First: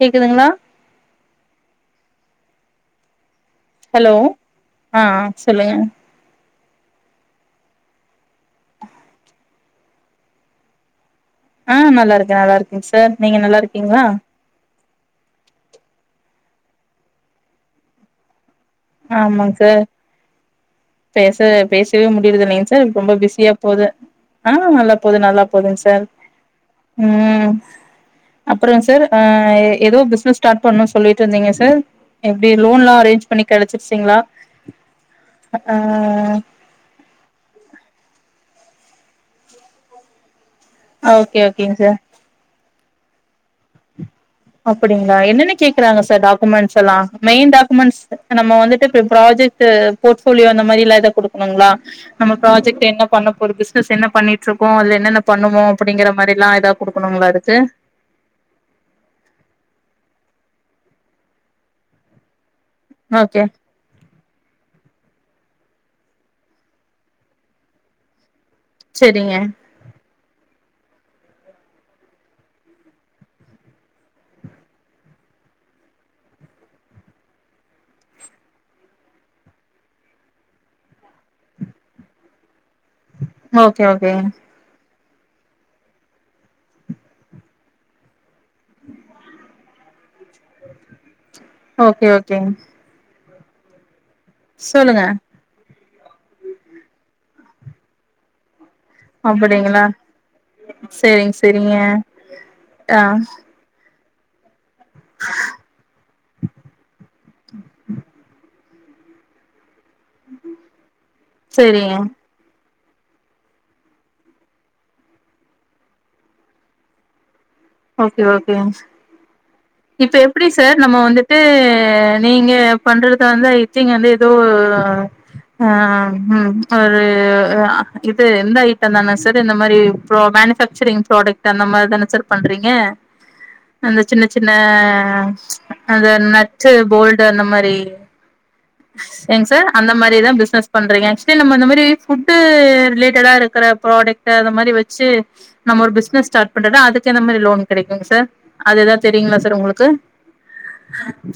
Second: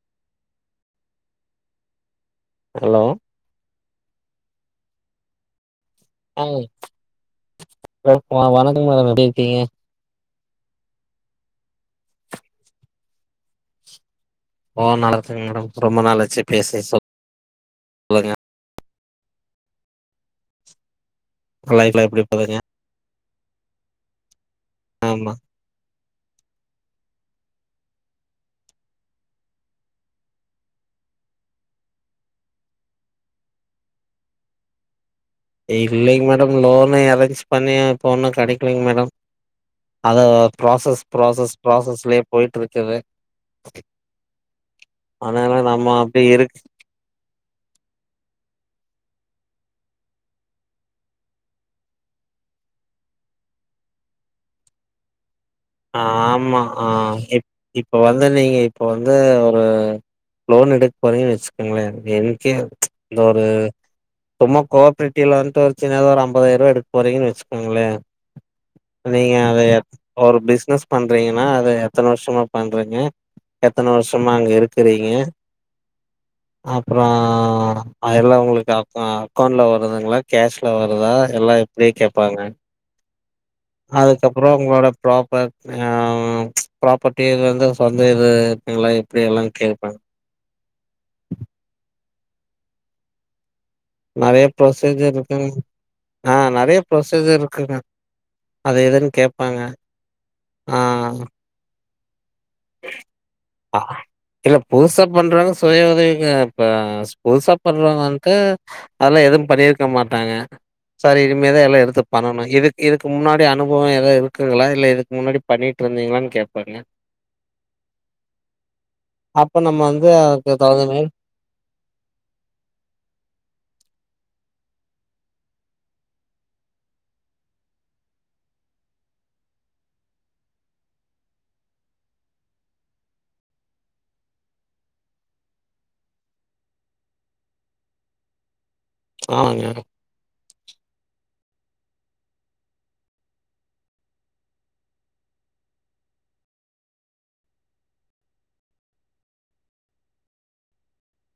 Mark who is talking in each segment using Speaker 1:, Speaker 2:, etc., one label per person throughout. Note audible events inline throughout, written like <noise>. Speaker 1: கேக்குதுங்ளா
Speaker 2: hello
Speaker 1: hello ஆ ஆ சொல்லுங்க
Speaker 2: ஆமா ஹலோ வணக்கம் மேடம் எப்டி இருக்கீங்க
Speaker 1: ஆ நல்லாருக்கே நல்லாருக்கேங் சார் நீங்க நல்லாருக்கீங்கலா
Speaker 2: ஓ நல்லாருக்கேங் மேடம் ரொம்ப நாளாச்சு பேசி சொல்லுங்க
Speaker 1: ஆமாங் சார் பேசவே
Speaker 2: லைஃப்லா
Speaker 1: பேசவே
Speaker 2: எப்டி போதுங்க
Speaker 1: முடியர்தில்லிங் இப்ப ரொம்ப பிஸியா போது ஆ நல்லா போது
Speaker 2: ஆமா
Speaker 1: நல்லா போதுங் சார் ம் அப்றோ சார் ஆ எதோ பிஸ்னஸ் ஸ்டார்ட் பண்ணு சொல்லிட்ருந்தீங்க சார் எப்டி லோன்லா அரேஞ்ச் பண்ணி கெடைச்சிருச்சிங்ளா
Speaker 2: இல்லைங் மேடம் லோன அரேஞ்ச் பண்ணி இப்போ ஒன்னு கெடைக்கலைங்கக்ஞற மேடம் அதப் பிராசஸ்
Speaker 1: ஓகே
Speaker 2: பிராசஸ்
Speaker 1: ஓகேங்க சார்
Speaker 2: பிராசஸ்லயே போய்ட்டு இருக்குது
Speaker 1: அப்டிங்ளா என்னென்ன
Speaker 2: அதனால நம்ம
Speaker 1: கேக்குறாங்க சார்
Speaker 2: அப்டி இருக்கு
Speaker 1: டாக்குமெண்ட்ஸ் எல்லா மெயின் டாக்குமெண்ட்ஸ் நம்ம வந்துட்டுப்ப ப்ரம் ப்ராஜெக்ட் ஃபோர்ட் போலியோளா இந்த மாதிரிலா எத குடுக்குணு உங்கள நம்ம ப்ராஜெக்ட் என்ன பண்ண போற பிசினஸ் என்ன பண்ணிட்ருக்கோ அது என்னென்ன பண்ணுவோ அப்டிங்கிற மாதிரி எல்லா ஏதா குடுக்கணும்ளா அதுக்கு
Speaker 2: இப்போ வந்து நீங்க இப்போ வந்து ஒரு லோன் எடுக்க போறீங்கன்னு வச்சுக்கோங்கள என்கே இந்த
Speaker 1: ஓகே
Speaker 2: ஒரு சும்மா கோ ஆப்ரேட்டி எல்லா தோரச்சி நேரம் வாராம் போது ஒரு ஐம்பதாயிர ரூபா எடுக் போறங்கின் வச்சுக்கோங்கள நீங்க
Speaker 1: செரிங்க
Speaker 2: அவையப் ஒரு பிசினஸ் பண்றீங்கன்னா அது எத்தன வருஷமா பண்றங்க எத்தன வருஷமா அங்க இருக்கிறீங்க அப்புறா ஐ எல்லா உங்ளுக்கு அக் அக்கௌண்ட்ல வருதுங்ளா கேஷ்ல வருதா எல்லா எப் டியே கேப்பாங்க
Speaker 1: ஓகே ஓகேங்க
Speaker 2: அதுக்கப்ரோ உங்ளோடப் ப்ராப்பரி அ <unintelligible> ப்ராப்பர்ட்டி எது வந்து சொந்த இது இருப்பங்களா எப்டி எல்லா கேக்
Speaker 1: ஓகே ஓகே
Speaker 2: நெறைய
Speaker 1: சொல்லுங்க
Speaker 2: ப்ரொசீஜர் இருக்கு ஆ நெறைய ப்ரொசீஜர் இருக்குங்க அத இதன் கேப்பாங்க அஆ
Speaker 1: சரிங்க ஆ
Speaker 2: ஆ இல்ல புதுசா பண்றவங்க சுய உதவிக்க ப புதுசா பண்றவன்கு அதெல்லா எது பண்ணிருக்க மாட்டாங்க சரி இனிமே தா எல்லா
Speaker 1: செரிங்க
Speaker 2: எடுத்து பண்ணணு இதுக் இதுக்கு முன்னாடி அனுபவோ எதா இருக்குங்ளா இல்ல இதுக்கு முன்னாடி பண்ணிட்டு இருந்தீங்ளான்னு கேப்பாங்க
Speaker 1: ஓகே ஓகேங் சார்
Speaker 2: அப்ப நம்ம வந்து
Speaker 1: இப்ப எப்டி
Speaker 2: அதுக்கு
Speaker 1: சார்
Speaker 2: தகுந்த
Speaker 1: நம்ம
Speaker 2: மாரி
Speaker 1: வந்து து நீங்க பண்றதுதாந்தா இத்திங் வந்து ஏதோ அம் ம் ஒரு இது ஆ இது இந்த ஐட்டோ தான செது இந்த மாரி ப்ரோ மேனுஃபக் சரிங் ப்ராடக்ட் அந்த மாரிதான சார் பண்றீங்க அந்த சின்ன சின்ன அந்த நட்ஸ்ஸு போல்டு அந்த மாரி எங்
Speaker 2: ஆமாங்க.
Speaker 1: சார் அந்த மாரி தா பிசினஸ் பண்றங்க ஆக்ட்சுவலி நம்ம இந்த மாரி ஃபுட்டு ரிலேட்டடா இருக்க ப்ராடக்ட்டு அந்த மாரி வச்சி நம்ம ஒரு பிஸ்னஸ் ஸ்டார்ட் பண்றத அது எத்த மாரி லோன் கெடைக்குங்க சார் அது எதனா தெரியுங்ளா சார் உங்ளுக்கு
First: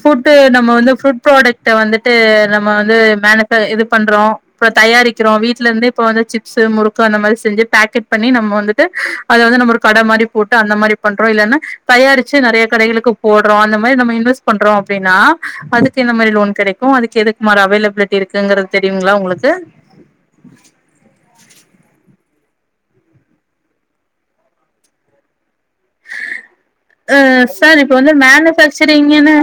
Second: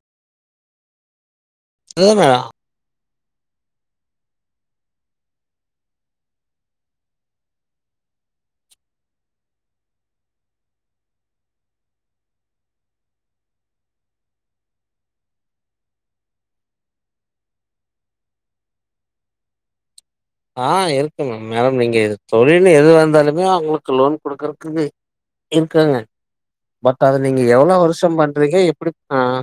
Speaker 1: புட்டு நம்ம வந்து ஃ புட் ப்ராடக்ட வந்துட்டு
Speaker 2: அதுதான் மேடம்.
Speaker 1: நம் ம வந்து மேனுஃபே இது பண்றோ இப்போ தயாரிக்கிறோ வீட்ல இருந்து இப்ப வந்து சிப்ஸ்ஸு முறுக்கு அந்த மாரி செஞ்சி பாக்கெட் பண்ணி நம்மோ வந்துட்டு அத வந்து நம்ம ஒரு கட மாரி போட்டு அந்த மாரி பண்றோ இல்லன்னா தயாரிச்சி நெறைய கடைகளுக்கு போடுறோ அந்த மாரி நம்ம இன்வெஸ் பண்றோ அப்டின்னா அதுக்கு இந்த மாரி லோன் கெடைக் கோ அதுக்கு எதுக்கு மாரா அவைலபிலிட்டி இருக்குங்கிறது தெரியுங்ளா உங்ளுக்கு
Speaker 2: ஆ இருக்கு மேம் மேடம் நீங்க தொழில் எதுவாந்தாலுமே அவங்களுக்கு லோன் குடுக்கறக்குமே இருக்காங்க பட் அத
Speaker 1: ஆ
Speaker 2: நீங்க எவ்ளோ
Speaker 1: சார் இப்ப
Speaker 2: வருஷோ
Speaker 1: வந்து
Speaker 2: பண்றீங்க எப்டிபு ஆ
Speaker 1: மேனுஃபேக்சரிங்ன்னு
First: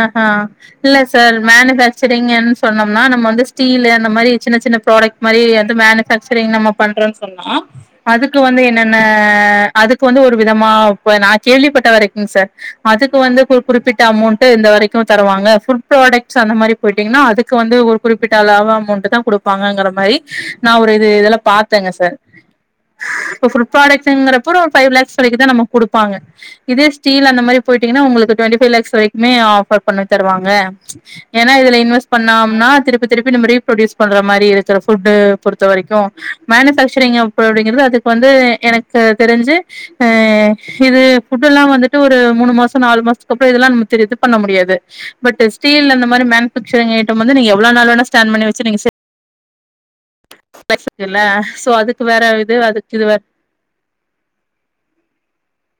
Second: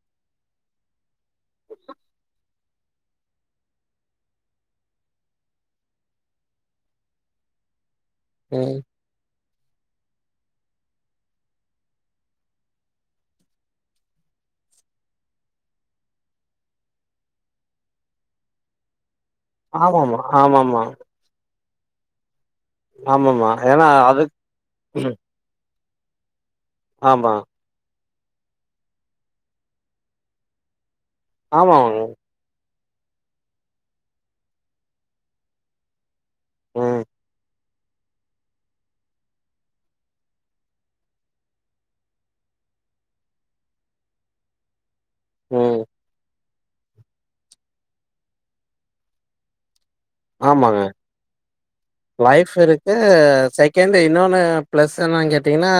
Speaker 1: அஹா இல்ல சார் மேனுஃபேக்ச்சரிங் எண் சொன்னோம்னா நம்ம வந்து ஸ்டீல் அந்த மாரி சின்ன சின்ன ப்ராடக்ட் மாரி அது மேனுஃபாக்ச்சரிங் நம்ம பண்றோன்னு சொன்னா அதுக்கு வந்து
Speaker 2: ம்.
Speaker 1: என்னன் ஆ அதுக்கு வந்து ஒரு விதமா ப்ப நா கேள்விப்பட்ட வரைக்குங் சார் அதுக்கு வந்து குறு குறிப்பிட்ட அமௌண்ட் ட்டு இந்த வரைக்கு தருவாங்க ஃபுட் ப்ராடக்ட்ஸ் அந்த மாறி போயிடிங்ன்னா அதுக்கு வந்து ஒரு குறிப்பிட்ட அளவ அமௌண்ட் தா குடு ப்பாங்கங்கற மாறி
Speaker 2: ஆமாமா,
Speaker 1: நா
Speaker 2: ஆமாமா,
Speaker 1: ஒரு இது இதுல பாத்தங்க சார் இப்ப
Speaker 2: ஆமாமா.
Speaker 1: ஃபுட்
Speaker 2: ஏன்னா அதுக்
Speaker 1: ப்ராடக்ட்ஸ்ங்கறப்ப ஒரு ஃபைவ் லாக்ஸ் வரைக்கு தா நமக்கு குடுப்பங்க இதே ஸ்டீல்
Speaker 2: ஆமா,
Speaker 1: அந்த மாறி போயிட்டீங்கன்னா உங்களுக்கு டுவெண்ட்டி ஃபைவ் லக்ஸ் வரை யுமே ஆஃபர் பண்ணி தருவாங்க ஏன்னா இதுல
Speaker 2: ஆமாங்க.
Speaker 1: இன்வெஸ் பண்ணாம்னா திருப் பித் திருப்பி நம்ம ரீப்ரொடியூஸ் பண்ற மாறி இருக்கிற ஃபுட்டு பொறுத்த வரைக்கோ
Speaker 2: ம்.
Speaker 1: மேனுஃபேக்ச்சரிங் ஆப்அப்டிங்கறது அதுக்கு வந்து எனக்கு தெரிஞ்சு அ இது ஃபுட்டுல்லா வந்துட்டு ஒரு மூணு மாசோ நாலு மாசத்துக்குப்றோ இதெல்லா நம்ம இது பண்ண முடியாது பட்
Speaker 2: ம்.
Speaker 1: ஸ்டீல் அந்த மாறி மேனு ஃபேக்ச்சரிங் ஐட்டம் வந்து நீங்க எவ்ளோ நாள் வேணா ஸ்டான் பண்ணி வச்சு நீங்க சே
Speaker 2: ஆமாங்க
Speaker 1: இருக்குல்ல சோ அதுக்கு வேற
Speaker 2: லைஃப்
Speaker 1: இது அதுக்கு
Speaker 2: இருக்கு
Speaker 1: இது வேற
Speaker 2: சை கேந்து இன்னொன்னு பிளஸ் என்னானு கேட்டீங்ன்னா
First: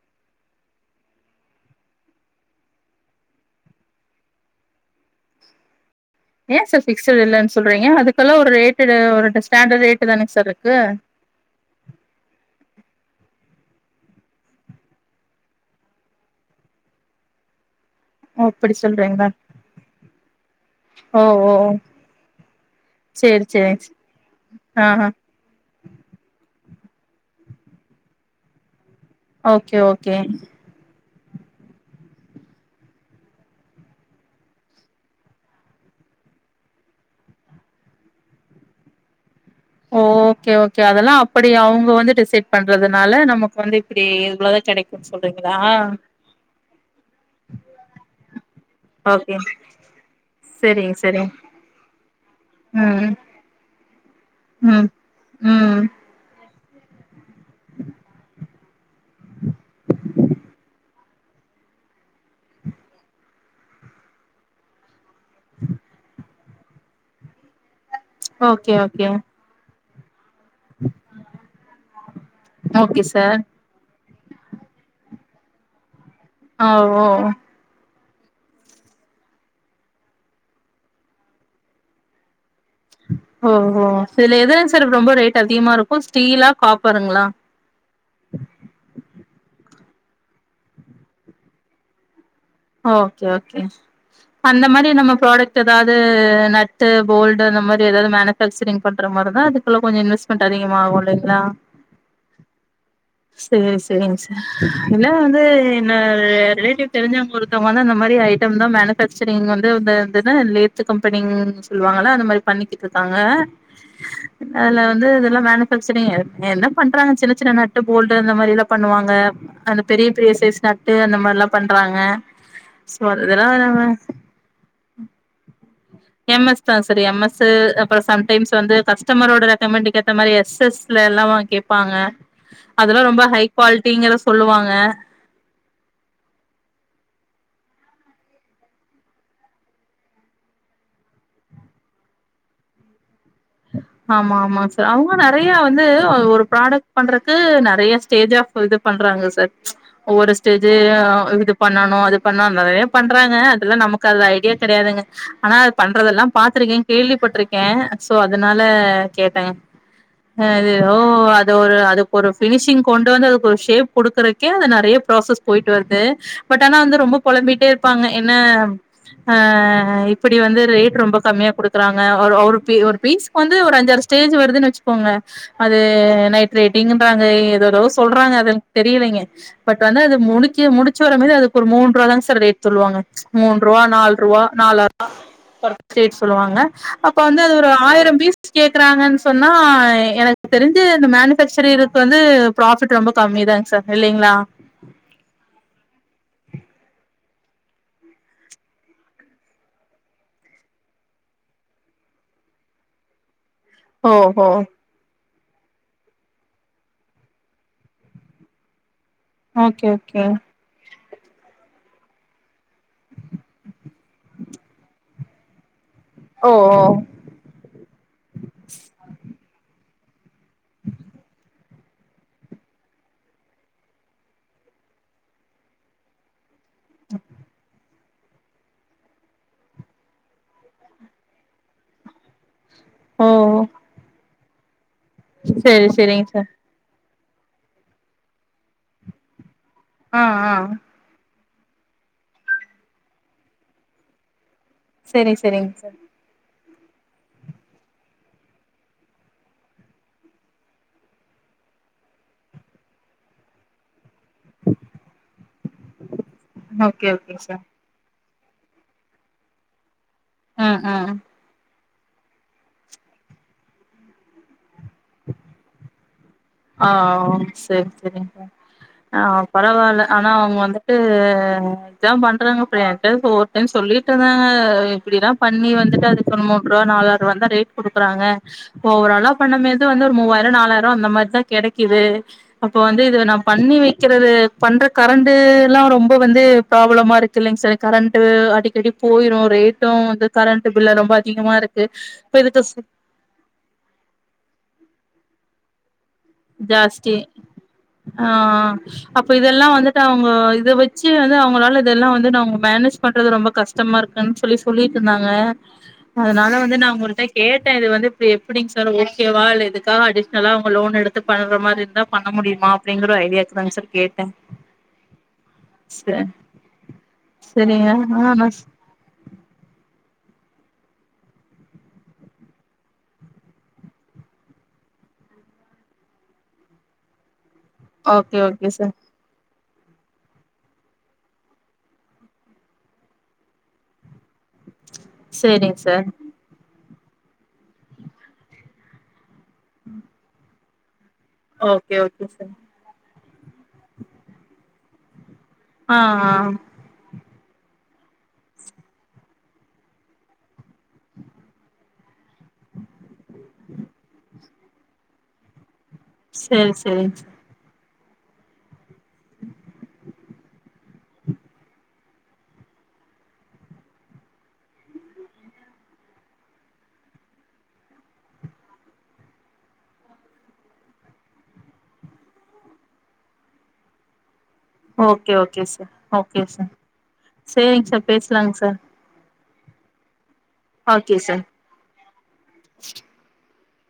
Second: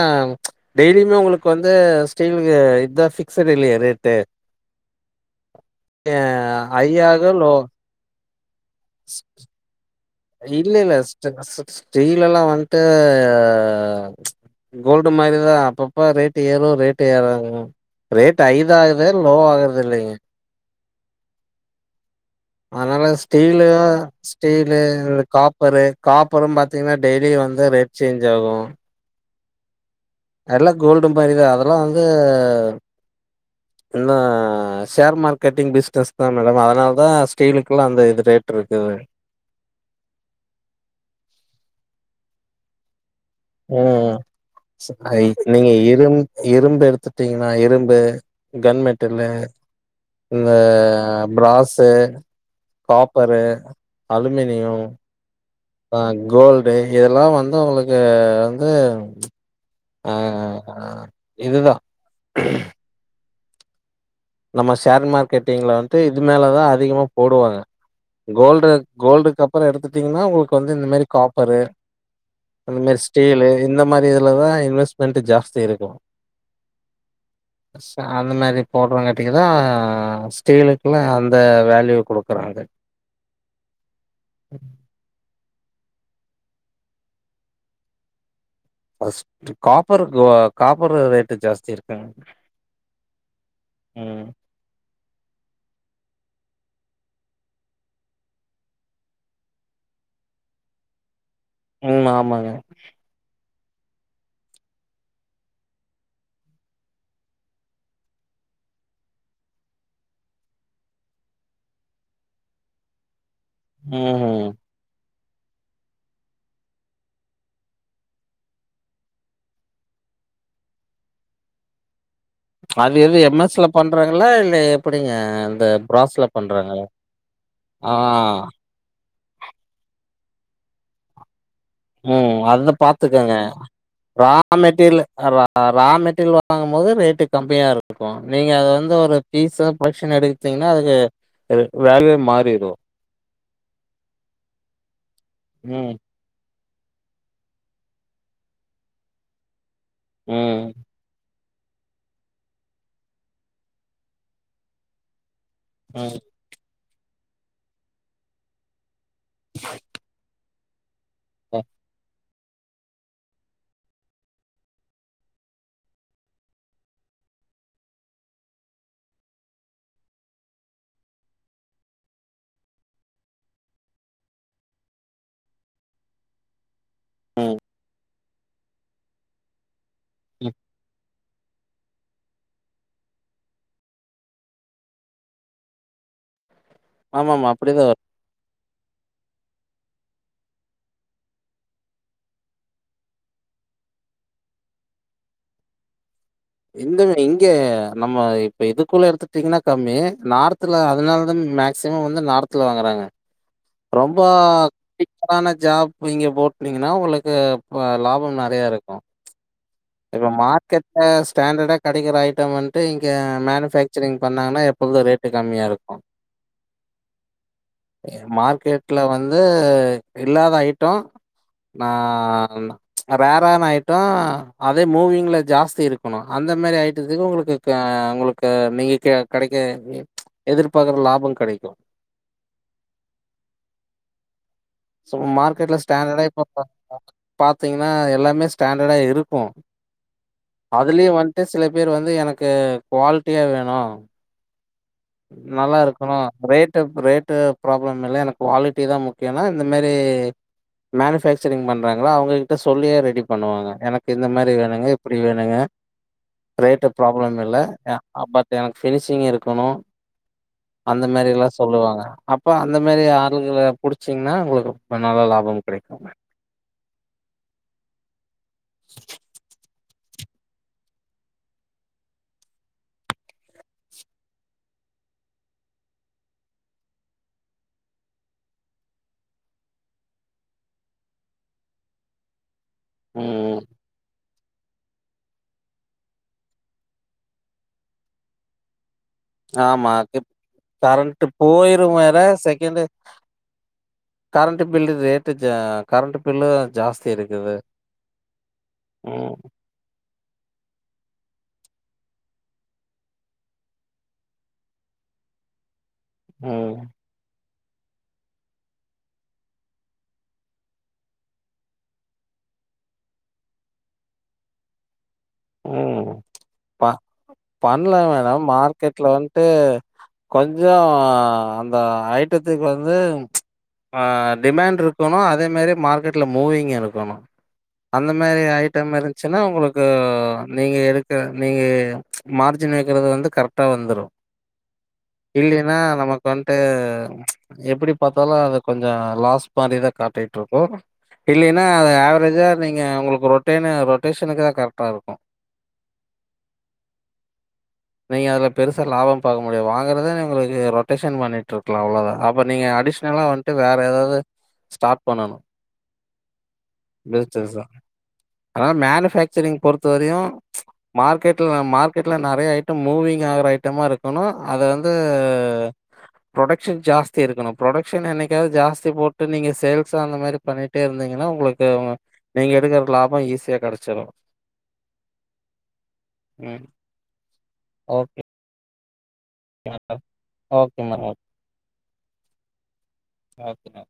Speaker 2: டெய்லியுமே உங்களுக்கு வந்து ஸ்டீல்ல இதா ஃபிக்சட் இல்லயே ரேட்டு அ
Speaker 1: ஏ சார் ஃபிக்ஸட்
Speaker 2: ஹையாக லோ
Speaker 1: இல்லன்னு சொல்றீங்க அதுக்கெல்லா ஒரு ரேட்டு ஒரு ஸ்டாண்டர்ட் ரேட்டு தான சார் இருக்கு
Speaker 2: ஸ்ட் ஸ்டீலல்லா வந்ட்டு கோல்டு மாறிதா அப்பப்ப ரேட்டு ஏறு ரேட்டு எறங்கோ ரேட்
Speaker 1: ஓ அப்படி
Speaker 2: ஐதாகுதே
Speaker 1: சொல்றீங்களா
Speaker 2: லோ ஆகுறதில்லைங்க
Speaker 1: ஓ ஓ
Speaker 2: அதனால
Speaker 1: சேரி
Speaker 2: ஸ்டீல
Speaker 1: சேரிங் சா
Speaker 2: ஸ்டீலு
Speaker 1: ஆஹா
Speaker 2: காப் ப்பரு காப்புறம் பாத்தீங்கன்னா டெய்லி வந்து ரேட் சேஞ்ச் ஆகும்
Speaker 1: ஓகே ஓகே
Speaker 2: எல்லாம் கோல்டு மாதிரிதா அதெல்லாம் வந்து என்ன ஷேர் மார்க்கெட்டிங் பிஸ்னஸ் தா மேடம் அதனால தா ஸ்டீலுக்குல்லாம் அந்த இது ரேட் இருக்குது
Speaker 1: ஓகே ஓகே அதெல்லாம் அப்படி அவங்க வந்து டிசைட் பண்றதுனால நம
Speaker 2: ம் கை நீங்க இரும் இரும்பு எடுத்துட்டீங்கன்னா இரும்பு கன் மெட்டல்
Speaker 1: ஓகே
Speaker 2: இந்த
Speaker 1: சரிங்க சரிங்க
Speaker 2: பிராஸு
Speaker 1: ம்
Speaker 2: காப்பரு அலுமினியம்
Speaker 1: ம் ம்
Speaker 2: ஆ கோல்டு இதெல்லாம் வந்து உங்களுக்கு வந்து ஆஇதுதான் நம்ம ஷேர் மார்க்கெட்டிங்ல வந்துட்டு இது மேலதா அதிகமா போடுவாங்க கோல்டு
Speaker 1: ஓகே ஓகே
Speaker 2: கோல்டுக்கப்புறம் எடுத்துட்டீங்கன்னா உங்களுக்கு வந்து இந்த மாறி காப்பரு இந்த மாறி
Speaker 1: ஓகே சார்
Speaker 2: ஸ்டீல இந்த மாதிரி இதுலதான் இன்வெஸ்ட்மென் ஜாஸ்தி இருக்கும்
Speaker 1: ஓ ஓ
Speaker 2: அந்த மாதிரி போடுறங்க அதான் ஸ்டீலுக்குலாம் அந்த வேல்யூ கொடுக்குறாங்க
Speaker 1: ஓஹோ இதுல எதுலுங் சார் ரொம்ப ரேட் அதிகமா இருக்கும் ஸ்டீலா காப்பாருங்களா
Speaker 2: காப்பர் காப்பரு ரேட்டு ஜாஸ்தி இருக்குங்க
Speaker 1: ஓகே ஓகேங் சா
Speaker 2: ம்
Speaker 1: அந்த மாதிரி நம்ம ப்ராடக்ட் ஏதாவது நட்டு போல்டு அந்த மாதிரி ஏதாவது மேனுஃபேக்சரிங் பண்ற மாதிரி தான் அதுக்கு ல்ல கொஞ்சம் இன்வெஸ்ட்மெண்ட் அதிகமாகும் இல்லைங்களா
Speaker 2: உம் ஆமாங்க
Speaker 1: சேரி சேரிங்க சார் இதுல்லா வந்து என்ன ரிலேட்டிவ் தெரிஞ்சவங்க அந்த மாதிரி ஐட்டம் தா மேனுஃபாக்சரிங் வந்து இது என்ன லேத்து கம்பெனி சொல்லுவாங்கள அந்த மாரி பண்ணிக்கிட்டு இருக்காங்க
Speaker 2: ம்
Speaker 1: அதுல வந்து இதெல்லா மேனு என்ன பண்றாங்க சின்ன சின்ன நட்டு போல்டு அந்த மாரில்லா பண்ணுவாங்க அந்த பெரிய பெரிய சைஸ் நட்டு அந்த மாரில்லா பண்றாங்க
Speaker 2: அது
Speaker 1: சோ
Speaker 2: எது
Speaker 1: அதெல்லா
Speaker 2: எம்எஸ்ல
Speaker 1: நம்ம
Speaker 2: பண்றாங்ளா இல்ல எப்டிங்க இந்த பிராஸ்ல
Speaker 1: எம் எஸ் தா
Speaker 2: பண்றாங்ளா
Speaker 1: சார் எம் அப்புறோ சம்டைம்ஸ் வந்து கஸ்டமரோட ரெக்கமெண்ட்டுக்கு ஏத்த மாரி எஸ் எஸ் லல்லா
Speaker 2: ம் அதுதா பாத்துக்கோங்க
Speaker 1: குவாலிட்டிங்கற சொல்லுவாங்க
Speaker 2: வாங்ரதே இல்ல ரா மெட்டீரியல்ல வாங்கும் போது ரேட்டு கம்மியாருக்கு நீங்க அத வந்து ஒரு பீஸோ பக்ஷன் எடு பாத்தீங்கன்னா அதுக்கு வேல்யூ மாறிரு
Speaker 1: ஆமா ஆமா சார் அவுங்க நிறையா வந்து
Speaker 2: ம்
Speaker 1: ஒரு ப்ராடக்ட் பண்றதுக்கு நிறையா ஸ்டேஜ் ஆ இது பண்றாங்க சார் ஒவ்வொரு
Speaker 2: ம்
Speaker 1: ஸ்டேஜயு இது பண்ணனு அது பண்ணு நிறைய பண்றாங்க அதெல்லா நமக்கு அது ஐடியா கிடையாதுங்க ஆனா அது
Speaker 2: ம்
Speaker 1: பண்றதெல்லா பாத்துருக்கே கேள்விப்பட்ருக்கே சோ அதனால கேட்டே அ ஓ அது ஒரு அது ஒரு ஃபினிஷிங் கொண்டு வந்து அதுக்கு ஒரு ஷேப் கொடுக்குறக்கே அத நிறைய ப்ராசஸ் போய்ட்டு வருது பட் ஆனா வந்து ரொம்ப பொழம்பிட்டே இருப்பாங்க என்ன ஆஹ் இப்டி வந்து ரேட் ரொம்ப கம்மியா கொடுக்குறாங்க ஒரு ஒரு ஒரு பீஸ்கு வந்து ஒரு அஞ்சறு ஸ்டேஜ் வருதுன்னு வச்சுக்கோங்க அது நைட்ரைட்டிங்ன்றாங்க
Speaker 2: ம்
Speaker 1: எதேதோ சொல்றாங்க அது எனக்கு தெரியலைங்க பட் வந்து அது
Speaker 2: ம்
Speaker 1: முடிக்க முடிச் வரு மோதே அதுக்கு ஒரு மூணு ரூவா தாங்க சார் வெய்ட் சொல்லுவாங்க மூண் ரூவா நாலு ரூவா நாலா ரூவா பர் பேக் சொல்லுவாங்க அப்ப வந்து
Speaker 2: ஆமாமா.
Speaker 1: ஒரு
Speaker 2: அப்படிதான் வரும்.
Speaker 1: கேக்குறாங்கன்னு சொன்னா எனக்கு தெரிஞ்சு இந்த மேனுபக்சரியர்க்கு வந்து ப்ராஃபிட் ரொம்ப கம்மி தாங்க சார் இல்லைங்ளா
Speaker 2: இந்த இங்க நம்ம இப்ப இதுக்குள்ள எடுத்துட்டீங்கன்னா கம்மி நார்த்துல அதனாலதா மே க்சிமம் வந்து நார்த்ல வாங்குறாங்க
Speaker 1: உ
Speaker 2: ரொம்ப டிக்கான ஜாப் நீங்க போட்னீங்கன்னா உங்களுக்கு லாபம் நிறைய இருக்கு
Speaker 1: ஓகே ஓகே
Speaker 2: இப்ப மார்க்கெட்ல ஸ்டேன்டர்டா கிடைக்கிற ஐட்டம் வந்ட்டு இங்க மேனுஃபாக் சரிங் பண்ணாங்ன்னா எப்பொழுது ரேட்டு கம்மியா இருக்கு
Speaker 1: ஓ ஓ
Speaker 2: மார்க்கெட்ல வந்து இல்லாத ஐட்டோ நா ரேரான் ஆயிட்டா அதே மூவிங்ல ஜாஸ்தி இருக் அந்த மாதிரி ஐயிட்டதுக்கு உங்களுக்கு உங்களுக் கு நீங்க கிடைக்க எதிர்பாக்குற லாபோ கிடைக்கு
Speaker 1: ஓ
Speaker 2: சோ மார்க்கெட்ல
Speaker 1: செரி
Speaker 2: ஸ்டாண்டர்டா
Speaker 1: செரிங்க சார்
Speaker 2: இப்ப பாத்தீங்கன்னா எல்லாமே ஸ்டாண்டர்டா இருக்கு
Speaker 1: ஆ ஆ
Speaker 2: அதுலயு வந்ட்டு சில பேர் வந்து எனக்கு குவாலிட்டியா வேணு
Speaker 1: செரி செரிங்க
Speaker 2: நல்லா
Speaker 1: சார்
Speaker 2: இருக்கணு ரேட் ரேட்டு ப்ராப்ளம் இல்ல எனக்கு குவாலிட்டி தா முக்கியோனா இந்த மாரி மேனுஃபேக்சரிங் பண்றாங்கள அவங்ககிட்ட சொல்லியே ரெடி பண்ணுவாங்க எனக்கு இந்த மாரி வேணுங்க இப்டி வேணுங்க
Speaker 1: <inaudible>
Speaker 2: ரேட்டு
Speaker 1: ஓகே
Speaker 2: ப்ராப்ளம் இல்ல
Speaker 1: சார்
Speaker 2: அ பட் எனக்கு ஃபினிஷிங் இருக்கணு
Speaker 1: ம்
Speaker 2: அந்த
Speaker 1: ம்
Speaker 2: மாதிரி எல்லா சொல்லுவாங்க அப்ப அந்த மாரி ஆள்கள புடிச்சிங்கன்னா உங்ளு நல்ல லாபம் கெடக்கும்
Speaker 1: ஆ சேர் செரிங் சா ஆ பரவால்ல ஆனா அவுங்க வந்துட்டு இப்டி தாம் பண்றாங்க அப்றோ என்ட்ட ஒர் டைம் சொல்லிட்ருந்தாங்க இப்படில்லாம் பண்ணி வந்துட்டு அது ஒ மூன்ரூபா நாலாற்வா தான் ரேட் குடுக்கறாங்க இப்ப ஓரளா பண்ணமேது வந்து ஒரு மூவாயிரோ நாலாயிரோ அந்த மாரிதா கெடைக்குது அப்போ வந்து இத நா
Speaker 2: ம்
Speaker 1: பண்ணி வெக்றது பண்ற கரண்டுலா ரொம்ப வந்து ப்ராப்ளமா இருக்கு இல்லைங் சார் கரண்ட்டு அடிக்கடி போயிரு ரேட்டு
Speaker 2: ஆமா
Speaker 1: வந்து
Speaker 2: இப்
Speaker 1: கரண்ட்டு பில்லு ரொம்ப
Speaker 2: கரண்ட்
Speaker 1: அதிகமா இருக்கு
Speaker 2: போயிரு வேற
Speaker 1: இப்ப இதுக்கு
Speaker 2: கரண்ட்டு பில்லு ரேட்டு ஜா கரண்ட்டு பில்லு
Speaker 1: ஜாஸ்தி ஆ அப்ப
Speaker 2: ம்
Speaker 1: இதெல்லா வந்து ட்டு அவுங்க இத வச்சு வந்து அவுங்களால இதெல்லா வந்து அவுங்க மேனேஜ் பண்றது ரொம்ப கஷ்டமா இரு ன் சொல்லி சொல்லிட்ருந்தாங்க அதனால
Speaker 2: ம்
Speaker 1: வந்து நா உங்கள்ட்ட கேட்ட இது வந்து இப்டி எப்டிங்சார் ஓக்கேவா இல்ல இதுக்காக அடிஷ்னலா அவுங்க லோன் எடு த்து பண்ற மாரி இருந்தா பண்ண முடியுமா அப்டிங்குற ஐடியாக் தாங் சார் கேட்டே
Speaker 2: ம்
Speaker 1: ச சரிங்க <unintelligible>
Speaker 2: கிரிக்கெட்ல வன்ட்டு கொஞ்சோ அந்த ஐட்டத்துக்கு வந்து அ டிமேண்ட்ருக்கணு அதே மாரி மார்க்கெட்ல மூவிங்க் இனுக்கணு அந்த மாரி
Speaker 1: ஓகே ஓகே
Speaker 2: ஐட்டம்
Speaker 1: சார்
Speaker 2: இருந்ச்சுனா உங்களுக்கு நீங்க எடுக்ற நீங்க மார்ஜின் வக்கறது வந்து கரெக்டா வந்துரு இல்லனா
Speaker 1: சரிங்க சார்
Speaker 2: நமக் இப்ப வன்ட்டு எப்படி பாத்தாலு அது கொஞ்சோ லாஸ் மாரிதா காட்டிட்ருக்கு இல்லனா அது
Speaker 1: ஓகே ஓகே
Speaker 2: ஆவரேஜா
Speaker 1: சார்
Speaker 2: நீங்க உங்களுக்கு ரொட்டேனு ரொட்டேஷனுக்கு தா கரெக்ட்டா இருக்கு
Speaker 1: ஆ ஆ
Speaker 2: நீங்க அதுல பெருசா லாபோ பாக்க முடியாது வாங்கறத உங்களுக்கு ரொட்டேஷன் பண்ணிட்ருக்கலா அவ்ளோதா அப்ப நீங்க அடிஷ்னலா வ ட்டு வேற ஏதாவது ஸ்டார்ட் பண்ணனு
Speaker 1: சரி சரிங்க சார்
Speaker 2: பிசினஸ் தா அதனால மேனு ஃபேக்சரிங் பொறுத்த வரையு மார்க்கெட்ல மார்க்கெட்ல நெறைய ஐட்டம் மூவிங் ஆகற ஐட்டமா இருக்கணு அது வ ந்து ப்ரொடக்ஷன் ஜாஸ்தி இருக்கணு ப்ரொடக்ஷன் என்னைக்காவது ஜாஸ்தி போட்டு நீங்க சேல்ஸ் அந்த மாரி பண்ணி ட்டே இருந்தீங்கன்னா உங்களுக்கு நீங்க எடுக்கிற லாபோ ஈசியா கெடைச்சிரு
Speaker 1: ஓக்கே ஓக்கே சார் ஓக்கே
Speaker 2: ம்.
Speaker 1: சார் சேரிங் சார் பேசலாங் சார்
Speaker 2: <unintelligible> ஓகேம்மா
Speaker 1: ஓகே சார்
Speaker 2: ஓகே